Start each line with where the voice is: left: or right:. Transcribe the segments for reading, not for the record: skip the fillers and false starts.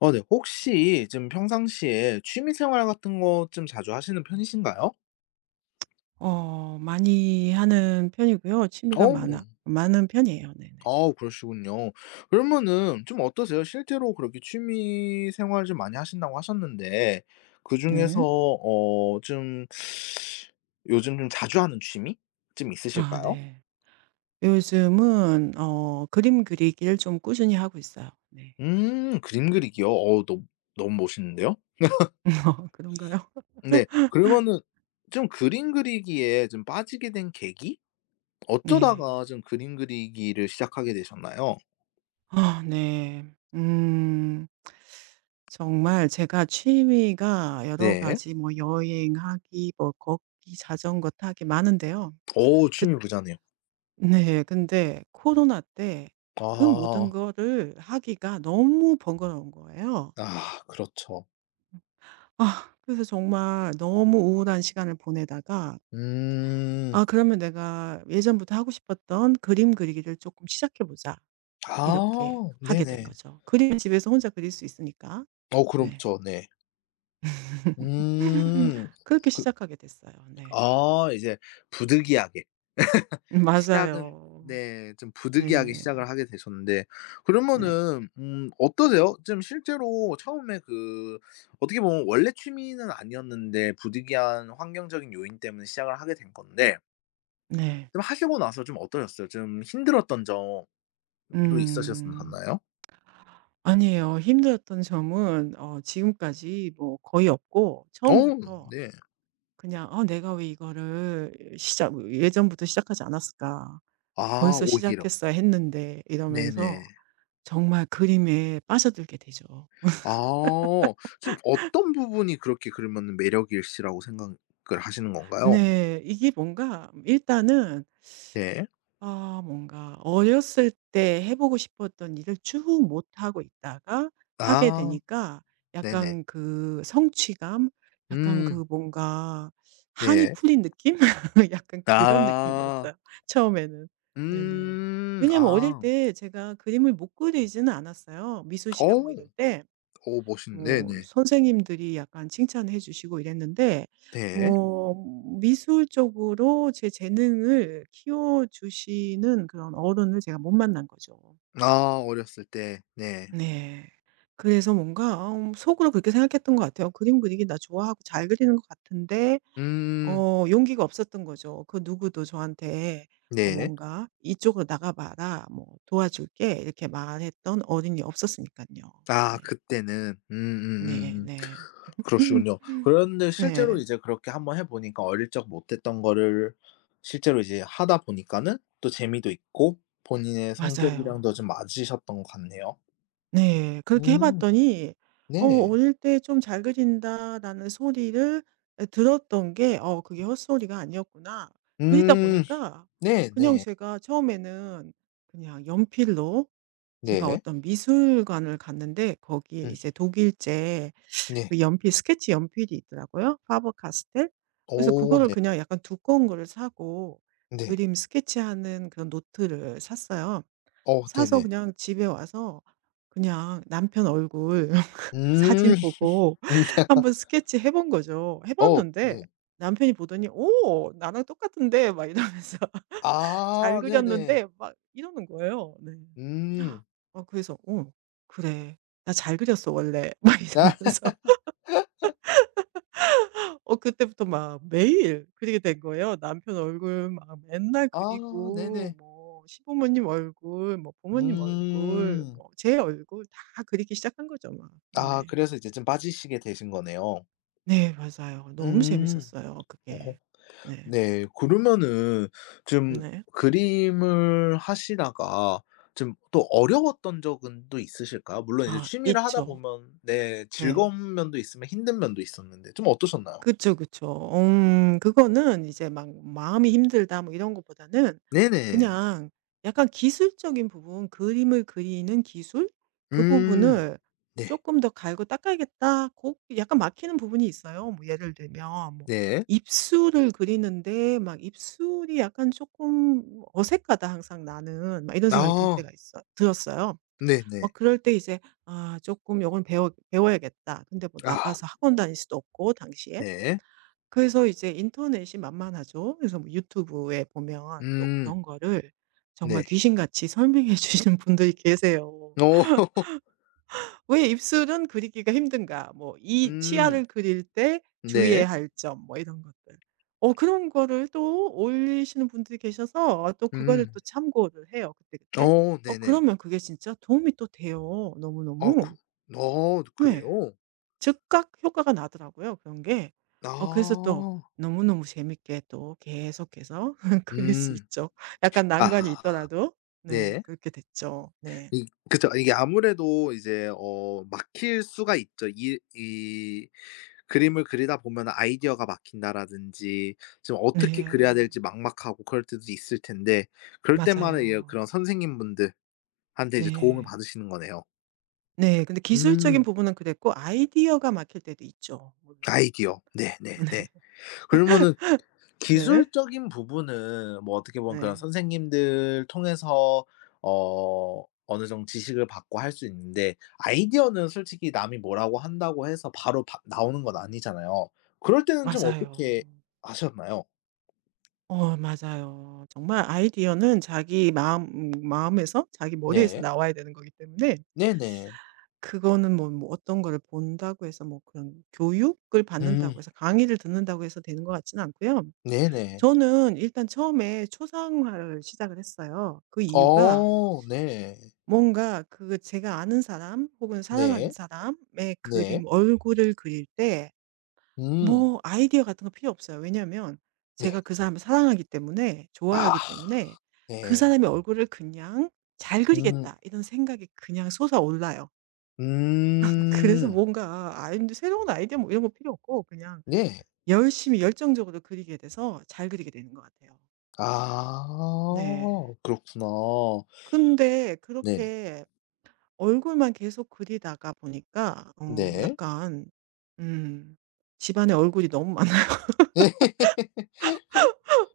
left: 어 네. 혹시 좀 평상시에 취미 생활 같은 거 좀 자주 하시는 편이신가요?
right: 어 많이 하는 편이고요.
left: 어.
right: 취미가 많아 많은 편이에요. 네네.
left: 아 그러시군요. 그러면은 좀 어떠세요? 실제로 그렇게 취미 생활 좀 많이 하신다고 하셨는데 그중에서
right: 네.
left: 좀 요즘 좀 자주 하는 취미 좀
right: 아
left: 있으실까요?
right: 네. 요즘은 그림 그리기를 좀 꾸준히 하고 있어요. 네.
left: 그림 그리기요? 너무 너무 멋있는데요.
right: 그런가요?
left: 네. 그러면은 좀 그림 그리기에 좀 빠지게 된 계기?
right: 네.
left: 어쩌다가 좀 그림 그리기를 시작하게 되셨나요?
right: 아 네. 음. 정말 제가 취미가 여러
left: 네.
right: 가지 뭐 여행하기 뭐 걷기, 자전거 타기 많은데요.
left: 오
right: 그
left: 취미 부자네요.
right: 네. 근데 코로나 때 그 모든
left: 아.
right: 거를 하기가 너무 번거로운 거예요.
left: 아 그렇죠.
right: 아 그래서 정말 너무 우울한 시간을 보내다가
left: 음.
right: '아 그러면 내가 예전부터 하고 싶었던 그림 그리기를 조금 시작해 보자.' 이렇게
left: 아
right: 하게 된
left: 네네.
right: 거죠. 그림은 집에서 혼자 그릴 수 있으니까.
left: 어
right: 네.
left: 그렇죠. 네. 음.
right: 그렇게
left: 그
right: 시작하게 됐어요. 네.
left: 이제 부득이하게 시작은
right: 맞아요.
left: 네 좀 부득이하게
right: 네네.
left: 시작을 하게 되셨는데
right: 네.
left: 그러면은 어떠세요? 좀 실제로 처음에 어떻게 보면 원래 취미는 아니었는데 부득이한 환경적인 요인 때문에 시작을 하게 된 건데
right: 네.
left: 좀 하시고 나서 좀 어떠셨어요? 좀 힘들었던 점 도
right: 음.
left: 있으셨었나요?
right: 아니에요. 힘들었던 점은 지금까지 뭐 거의 없고
left: 어
right: 처음부터
left: 네.
right: 그냥 '어 내가 왜 이거를 시작 예전부터 시작하지 않았을까.
left: 아
right: 벌써
left: 오히려.
right: 시작했어야 했는데.'
left: 네네.
right: 이러면서 정말 그림에 빠져들게 되죠.
left: 아 좀 어떤 부분이 그렇게 그러면은 매력일시라고 생각을 하시는 건가요?
right: 네. 이게 뭔가 일단은
left: 네.
right: 뭔가 어렸을 때 해 보고 싶었던 일을 쭉 못 하고 있다가 하게
left: 아
right: 되니까
left: 네네.
right: 약간 그 성취감, 약간
left: 음
right: 그 뭔가 한이
left: 네.
right: 풀린 느낌? 약간 그런
left: 아.
right: 느낌이었어요 처음에는. 네네.
left: 음.
right: 왜냐하면 어릴
left: 아.
right: 때 제가 그림을 못 그리지는 않았어요, 미술
left: 어.
right: 시간 뭐 이럴 때.
left: 어 멋있
right: 뭐
left: 네네.
right: 선생님들이 약간 칭찬해 주시고 이랬는데
left: 네.
right: 뭐 미술적으로 제 재능을 키워 주시는 그런 어른을 제가 못 만난 거죠.
left: 아 어렸을 때. 네.
right: 네. 그래서 뭔가 속으로 그렇게 생각했던 것 같아요. '그림 그리기 나 좋아하고 잘 그리는 것 같은데.'
left: 음.
right: 용기가 없었던 거죠. 그 누구도 저한테
left: 네.
right: 뭔가 "이쪽으로 나가 봐라. 뭐 도와줄게." 이렇게 말했던 어른이 없었으니까요.
left: 아
right: 네.
left: 그때는.
right: 네 네.
left: 그러시군요. 그런데 실제로
right: 네.
left: 이제 그렇게 한번 해 보니까 어릴 적 못했던 거를 실제로 이제 하다 보니까는 또 재미도 있고 본인의 성격이랑도 좀
right: 맞아요.
left: 맞으셨던 것 같네요.
right: 네. 그렇게 해
left: 음.
right: 봤더니 어
left: 네.
right: 어릴 때 '좀 잘 그린다.'라는 소리를 예 들었던 게 '어 그게 헛소리가 아니었구나.' 그리다
left: 음.
right: 보니까 그냥
left: 네네.
right: 제가 처음에는 그냥 연필로,
left: 네.
right: 제가
left: 네.
right: 어떤 미술관을 갔는데 거기에
left: 음
right: 이제 독일제
left: 네.
right: 그 연필 스케치 연필이 있더라고요, 파버카스텔. 그래서
left: 오
right: 그거를
left: 네.
right: 그냥 약간 두꺼운 거를 사고
left: 네.
right: 그림 스케치하는 그런 노트를 샀어요.
left: 어
right: 사서
left: 네네.
right: 그냥 집에 와서 그냥 남편 얼굴
left: 음.
right: 사진 보고
left: 음.
right: 한번 스케치 해본 거죠. 해
left: 어
right: 봤는데
left: 네.
right: 남편이 보더니 "오 나랑 똑같은데." 막 이러면서 "잘
left: 아 네네.
right: 그렸는데." 막 이러는 거예요. 네.
left: 음.
right: 어 그래서 "어 그래. 나 잘 그렸어 원래." 막 이러면서. 어 그때부터 막 매일 그리게 된 거예요. 남편 얼굴 막 맨날
left: 아 네네.
right: 그리고 뭐 시부모님 얼굴 뭐 부모님 얼굴
left: 음.
right: 뭐 제 얼굴 다 그리기 시작한 거죠 막.
left: 아
right: 네.
left: 그래서 이제 좀 빠지시게 되신 거네요.
right: 네 맞아요. 너무
left: 음.
right: 재밌었어요
left: 어허.
right: 그게. 네.
left: 네. 그러면은 좀
right: 네.
left: 그림을 하시다가 좀 또 어려웠던 적은 또 있으실까요? 물론 이제
right: 아
left: 취미를 하다
right: 있죠.
left: 보면 네
right: 네.
left: 즐거운 면도 있으면 힘든 면도 있었는데 좀 어떠셨나요?
right: 그쵸, 그쵸. 그거는 이제 막 마음이 힘들다 뭐 이런 것보다는
left: 네네.
right: 그냥 약간 기술적인 부분, 그림을 그리는 기술 그
left: 음.
right: 부분을
left: 네.
right: 조금 더 갈고 닦아야겠다. 그 약간 막히는 부분이 있어요. 뭐 예를 들면 뭐
left: 네.
right: 입술을 그리는데 막 '입술이 약간 조금 어색하다 항상 나는.' 막 이런 생각이 들
left: 아
right: 때가 있어 들었어요.
left: 네네.
right: 막 그럴 때 이제 '아 조금 요건 배워야겠다.' 근데 뭐
left: 아
right: 나가서 학원 다닐 수도 없고 당시에.
left: 네.
right: 그래서 이제 인터넷이 만만하죠. 그래서 뭐 유튜브에 보면 또
left: 음
right: 그런 거를 정말
left: 네.
right: 귀신같이 설명해 주시는 분들이 계세요.
left: 어.
right: "왜 입술은 그리기가 힘든가?" 뭐 "이
left: 음.
right: 치아를 그릴 때
left: 네.
right: 주의해야 할 점." 뭐 이런 것들. 어 그런 거를 또 올리시는 분들이 계셔서 또 그거를
left: 음.
right: 또 참고를 해요 그때그때.
left: 어
right: 어
left: 네네.
right: 그러면 그게 진짜 도움이 또 돼요
left: 아 그
right: 너무너무.
left: 아
right: 네.
left: 그래요?
right: 즉각 효과가 나더라고요 그런 게. 어 그래서 또
left: 아.
right: 너무너무 재밌게 또 계속해서 그릴 수
left: 음.
right: 있죠. 약간
left: 아
right: 난관이 있더라도. 네.
left: 네.
right: 그렇게 됐죠. 네.
left: 이 그쵸. 이게 아무래도 이제 막힐 수가 있죠. 이 그림을 그리다 보면 아이디어가 막힌다라든지 지금 어떻게 그려야
right: 네.
left: 될지 막막하고 그럴 때도 있을 텐데 그럴 때마다 이
right: 맞아요.
left: 그런 선생님분들한테 이제 도움을
right: 네.
left: 받으시는 거네요.
right: 네. 근데 기술적인
left: 음.
right: 부분은 그랬고, 아이디어가 막힐 때도 있죠 물론.
left: 아이디어. 네네네.
right: 네.
left: 그러면은
right: 네.
left: 기술적인 부분은 뭐 어떻게 보면 그런
right: 네.
left: 선생님들 통해서 어 어느 정도 지식을 받고 할 수 있는데 아이디어는 솔직히 남이 뭐라고 한다고 해서 바로 바 나오는 건 아니잖아요. 그럴 때는 좀
right: 맞아요.
left: 어떻게 하셨나요?
right: 어 맞아요. 정말 아이디어는 자기 마음 마음에서 자기 머리에서
left: 네.
right: 나와야 되는 거기 때문에
left: 네네.
right: 그거는 뭐 어떤 거를 본다고 해서 뭐 그런 교육을
left: 음.
right: 받는다고 해서 강의를 듣는다고 해서 되는 것 같지는 않고요.
left: 네네.
right: 저는 일단 처음에 초상화를 시작을 했어요. 그 이유가
left: 어 네.
right: 뭔가 그 제가 아는 사람 혹은 사랑하는
left: 네.
right: 사람의
left: 네.
right: 얼굴을 그릴 때
left: 음.
right: 뭐 아이디어 같은 거 필요 없어요. 왜냐하면
left: 네.
right: 제가 그 사람을 사랑하기 때문에,
left: 아.
right: 좋아하기 때문에 그
left: 네.
right: 사람의 얼굴을 그냥 '잘
left: 음.
right: 그리겠다.' 이런 생각이 그냥 솟아올라요. 그래서
left: 음.
right: 뭔가 아이디 새로운 아이디어 뭐 이런 거 필요 없고 그냥
left: 네.
right: 열심히 열정적으로 그리게 돼서 잘 그리게 되는 것 같아요.
left: 아
right: 네.
left: 그렇구나.
right: 근데
left: 네.
right: 그렇게 얼굴만 계속 그리다가 보니까 어
left: 네.
right: 약간 음 집안에 얼굴이 너무 많아요.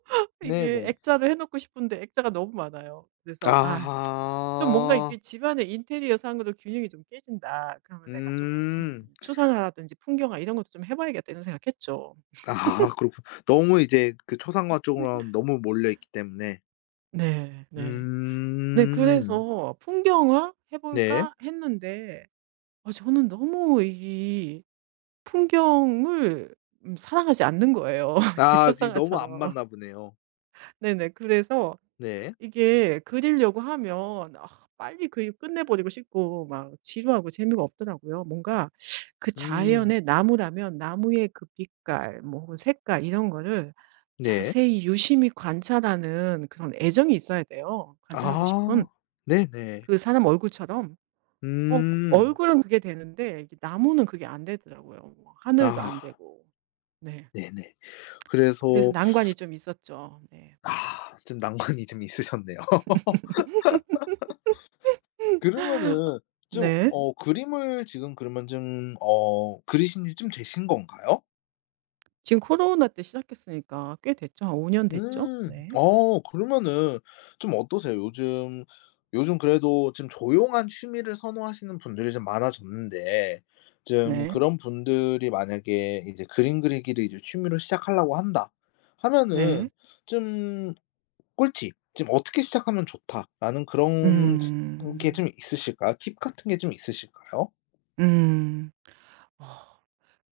right: 이게
left: 네네.
right: 액자를 해 놓고 싶은데 액자가 너무 많아요. 그래서 '아 좀 뭔가
left: 아하.
right: 이게 집안의 인테리어 상으로 균형이 좀 깨진다. 그러면 내가 조금
left: 음.
right: 추상화라든지 풍경화 이런 것도 좀 해 봐야겠다.' 이런 생각했죠.
left: 아 그렇군. 너무 이제 그 초상화 쪽으로는 너무 몰려 있기 때문에.
right: 네. 네. 네
left: 음.
right: 그래서 '풍경화 해
left: 네.
right: 볼까?' 했는데 아 저는 너무 이 풍경을 사랑하지 않는 거예요
left: 아 이제 너무 안
right: 그초상화처럼.
left: 맞나 보네요.
right: 네네. 그래서
left: 네.
right: 이게 그리려고 하면 아 빨리 그림 끝내 버리고 싶고 막 지루하고 재미가 없더라고요. 뭔가 그
left: 음.
right: 자연의 나무라면 나무의 그 빛깔 뭐 혹은 색깔 이런 거를
left: 네.
right: 자세히 유심히 관찰하는 그런 애정이 있어야 돼요, 관찰하고 싶은.
left: 아. 네네.
right: 그 사람 얼굴처럼. 어
left: 음.
right: 얼굴은 그게 되는데 이게 나무는 그게 안 되더라고요. 뭐 하늘도
left: 아
right: 안 되고. 네.
left: 네네. 그래서
right: 그래서 난관이 좀 있었죠. 네.
left: 좀 난관이 좀 있으셨네요. 그러면은 좀
right: 네.
left: 그림을 지금 그러면 좀 그리신 지 좀 되신 건가요?
right: 지금 코로나 때 시작했으니까 꽤 됐죠. 한 5년 됐죠?
left: 음.
right: 네.
left: 그러면은 좀 어떠세요? 요즘 그래도 좀 조용한 취미를 선호하시는 분들이 좀 많아졌는데 좀
right: 네.
left: 그런 분들이 만약에 이제 그림 그리기를 이제 취미로 시작하려고 한다 하면은
right: 네.
left: 좀 꿀팁 좀 '어떻게 시작하면 좋다.'라는 그런 게
right: 음.
left: 좀 있으실까요? 팁 같은 게 좀 있으실까요?
right: 음. 어.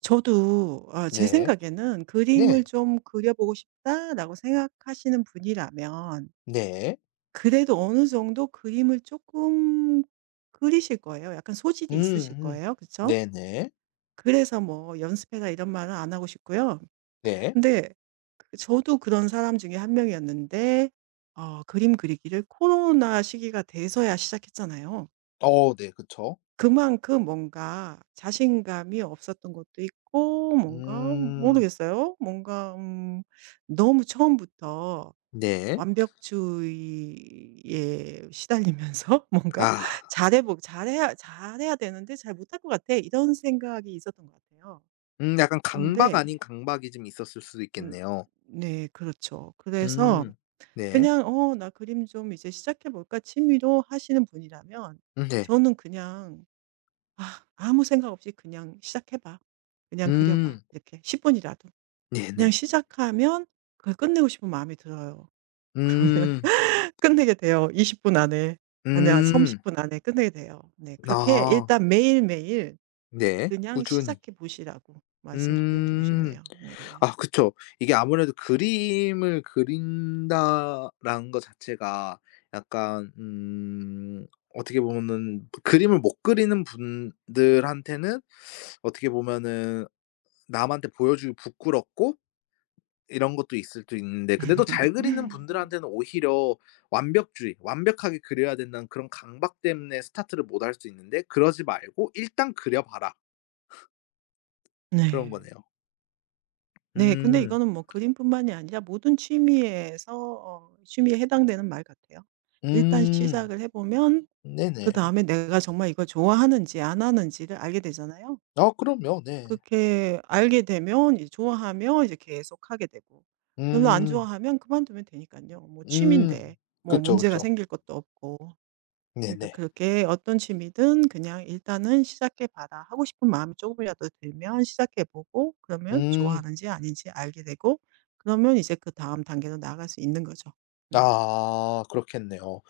right: 저도 아 제
left: 네.
right: 생각에는
left: 네.
right: '그림을 좀 그려 보고 싶다.'라고 생각하시는 분이라면
left: 네.
right: 그래도 어느 정도 그림을 조금 그리실 거예요. 약간 소질이 있으실
left: 음음.
right: 거예요. 그렇죠?
left: 네네.
right: 그래서 뭐 "연습해라." 이런 말은 안 하고 싶고요.
left: 네.
right: 근데 그 저도 그런 사람 중에 한 명이었는데 어 그림 그리기를 코로나 시기가 돼서야 시작했잖아요.
left: 어 네 그쵸.
right: 그만큼 뭔가 자신감이 없었던 것도 있고 뭔가
left: 음
right: 모르겠어요. 뭔가 너무 처음부터
left: 네.
right: 완벽주의에 시달리면서
left: 아
right: 뭔가 잘해야 되는데 잘 못할 것 같아.' 이런 생각이 있었던 것 같아요.
left: 약간 강박
right: 근데
left: 아닌 강박이 좀 있었을 수도
right: 음
left: 있겠네요.
right: 네 그렇죠. 그래서
left: 음 네.
right: 그냥 '어 나 그림 좀 이제 시작해 볼까?' 취미로 하시는 분이라면
left: 네.
right: 저는 그냥 아 아무 생각 없이 "그냥 시작해 봐. 그냥 그려 봐."
left: 음
right: 이렇게 10 분이라도. 그냥
left: 네네.
right: 시작하면 그걸 끝내고 싶은 마음이 들어요. 그러면
left: 음.
right: 끝내게 돼요. 20분 안에, 아니야
left: 음.
right: 30분 안에 끝내게 돼요. 네 그렇게
left: 아
right: 일단 매일매일
left: 네.
right: 그냥
left: 꾸준히.
right: 시작해 보시라고 말씀드리고
left: 음.
right: 싶네요. 네네. 네.
left: 아 그쵸. 이게 아무래도 그림을 그린다라는 것 자체가 약간 어떻게 보면은 그림을 못 그리는 분들한테는 어떻게 보면은 남한테 보여주기 부끄럽고 이런 것도 있을 수 있는데 근데 또 잘 그리는 분들한테는 오히려 완벽주의, 완벽하게 그려야 된다는 그런 강박 때문에 스타트를 못 할 수 있는데 그러지 말고 "일단 그려 봐라." 그런
right: 네.
left: 거네요.
right: 네. 근데
left: 음.
right: 이거는 뭐 그림뿐만이 아니라 모든 취미에서 취미에 해당되는 말 같아요. 일단
left: 음.
right: 시작을 해 보면
left: 네네.
right: 그다음에 내가 정말 이걸 좋아하는지 안 하는지를 알게 되잖아요.
left: 아 그럼요. 네.
right: 그렇게 알게 되면 이제 좋아하면 이제 계속 하게 되고, 별로 안
left: 음.
right: 좋아하면 그만두면 되니까요, 뭐
left: 음.
right: 취미인데 뭐
left: 그쵸,
right: 문제가
left: 그쵸.
right: 생길 것도 없고. 그러니까
left: 네네.
right: 그렇게 어떤 취미든 그냥 일단은 시작해 봐라. 하고 싶은 마음이 조금이라도 들면 시작해 보고, 그러면
left: 음.
right: 좋아하는지 아닌지 알게 되고, 그러면 이제 그다음 단계로 나아갈 수 있는 거죠. 네.
left: 아 그렇겠네요.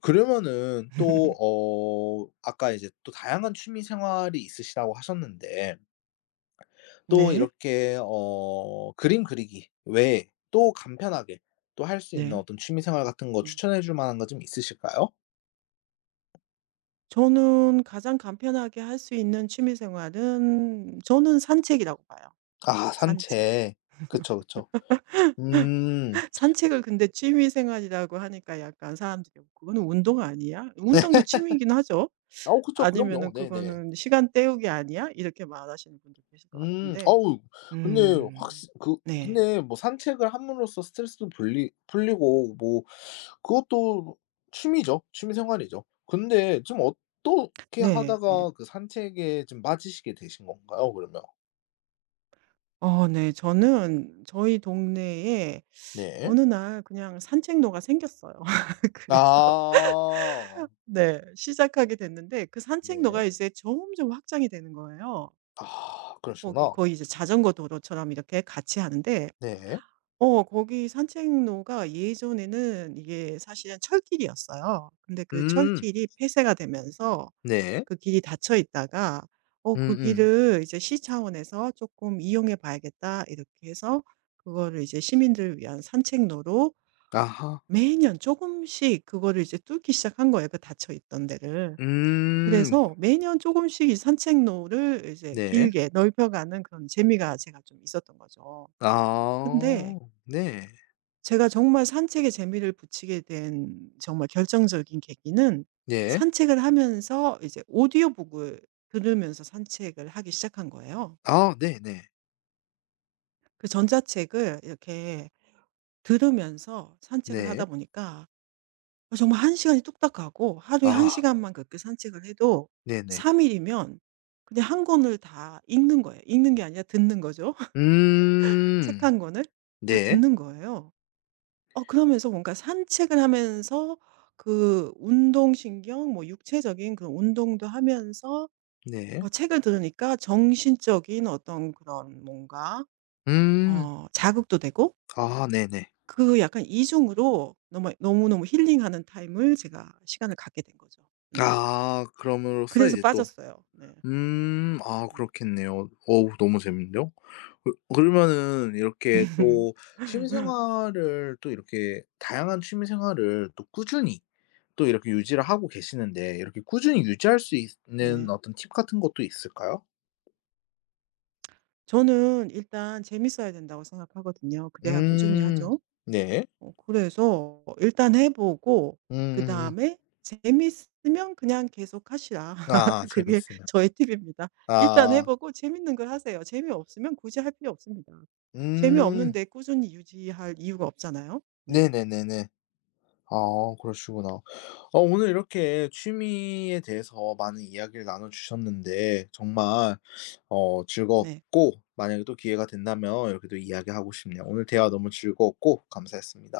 left: 그러면은 또 아까 이제 또 다양한 취미 생활이 있으시다고 하셨는데 또
right: 네.
left: 이렇게 그림 그리기 외에 또 간편하게 또 할 수 있는
right: 네.
left: 어떤 취미 생활 같은 거
right: 음.
left: 추천해 줄 만한 거 좀 있으실까요?
right: 저는 가장 간편하게 할 수 있는 취미 생활은 저는 산책이라고 봐요.
left: 아
right: 산책.
left: 산책. 그쵸, 그쵸. 음.
right: 산책을 근데 취미 생활이라고 하니까 약간 사람들이 "어, 그거는 운동 아니야? 운동도 취미이긴 하죠.
left: 아, 그쵸. 그럼요.
right: 아니면은
left: 네네.
right: "그거는 시간 때우기 아니야?" 이렇게 말하시는 분도 계실 것
left: 음.
right: 같은데.
left: 어우 근데
right: 음.
left: 확실 그
right: 네.
left: 근데 뭐 산책을 함으로써 스트레스도 풀리고 뭐 그것도 취미죠. 취미 생활이죠. 근데 좀 어떻게
right: 네. 네.
left: 하다가 그 산책에 좀 빠지시게 되신 건가요 그러면?
right: 어 네. 저는 저희 동네에
left: 네.
right: 어느 날 그냥 산책로가 생겼어요. 그래서
left: 아.
right: 네 시작하게 됐는데 그
left: 네.
right: 산책로가 이제 점점 확장이 되는 거예요.
left: 아
right: 거기
left: 그러시구나.
right: 거의 이제 자전거 도로처럼 이렇게 같이 하는데
left: 네.
right: 어 거기 산책로가 예전에는 이게 사실은 철길이었어요. 근데 그
left: 음.
right: 철길이 폐쇄가 되면서
left: 네.
right: 그 길이 닫혀 있다가 어 그
left: 음음.
right: 길을 이제 '시 차원에서 조금 이용해 봐야겠다.' 이렇게 해서 그거를 이제 시민들을 위한 산책로로
left: 아하.
right: 매년 조금씩 그거를 이제 뚫기 시작한 거예요, 그 닫혀 있던 데를.
left: 음.
right: 그래서 매년 조금씩 이 산책로를 이제
left: 네.
right: 길게 넓혀 가는 그런 재미가 제가 좀 있었던 거죠. 근데
left: 아. 네.
right: 제가 정말 산책에 재미를 붙이게 된 정말 결정적인 계기는
left: 네.
right: 산책을 하면서 이제 오디오북을 들으면서 산책을 하기 시작한 거예요.
left: 아 네네. 네.
right: 그 전자책을 이렇게 들으면서 산책을
left: 네.
right: 하다 보니까 어 정말 한 시간이 뚝딱 가고 하루에 한
left: 아
right: 시간만 그렇게 산책을 해도
left: 네네.
right: 3 일이면 그냥 한 권을 다 읽는 거예요. 읽는 게 아니라 듣는 거죠. 책
left: 음.
right: 한 권을 다
left: 네.
right: 듣는 거예요. 어 그러면서 뭔가 산책을 하면서 그 운동신경 뭐 육체적인 그런 운동도 하면서
left: 네.
right: 어 책을 들으니까 정신적인 어떤 그런 뭔가
left: 음.
right: 어 자극도 되고
left: 아 네네.
right: 그 약간 이중으로 너무너무 힐링하는 타임을 제가 시간을 갖게 된 거죠. 네.
left: 아 그럼으로써
right: 그래서
left: 이제 또
right: 빠졌어요. 네.
left: 아
right: 네.
left: 그렇겠네요. 어우 너무 재밌는데요? 그러면은 이렇게 또 취미 생활을 또 이렇게 다양한 취미 생활을 또 꾸준히 또 이렇게 유지를 하고 계시는데 이렇게 꾸준히 유지할 수 있는
right: 네.
left: 어떤 팁 같은 것도 있을까요?
right: 저는 일단 재밌어야 된다고 생각하거든요. 그래야 꾸준히
left: 음.
right: 하죠.
left: 네.
right: 어 그래서 일단 해 보고
left: 음음음.
right: 그다음에 재미있으면 그냥 계속 하시라.
left: 아
right: 그게
left: 재밌으면.
right: 저의 팁입니다. 일단 해
left: 아.
right: 보고 재밌는 걸 하세요. 재미없으면 굳이 할 필요 없습니다.
left: 음.
right: 재미없는데 꾸준히 유지할 이유가 없잖아요. 네.
left: 네네네네. 아 그러시구나. 오늘 이렇게 취미에 대해서 많은 이야기를 나눠 주셨는데 정말
right: 네.
left: 즐거웠고 만약에 또 기회가 된다면 이렇게 또 이야기하고 싶네요. 오늘 대화 너무 즐거웠고 감사했습니다.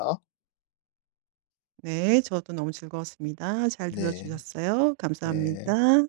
right: 네. 저도 너무 즐거웠습니다. 잘 들어
left: 네.
right: 주셨어요.
left: 네.
right: 감사합니다.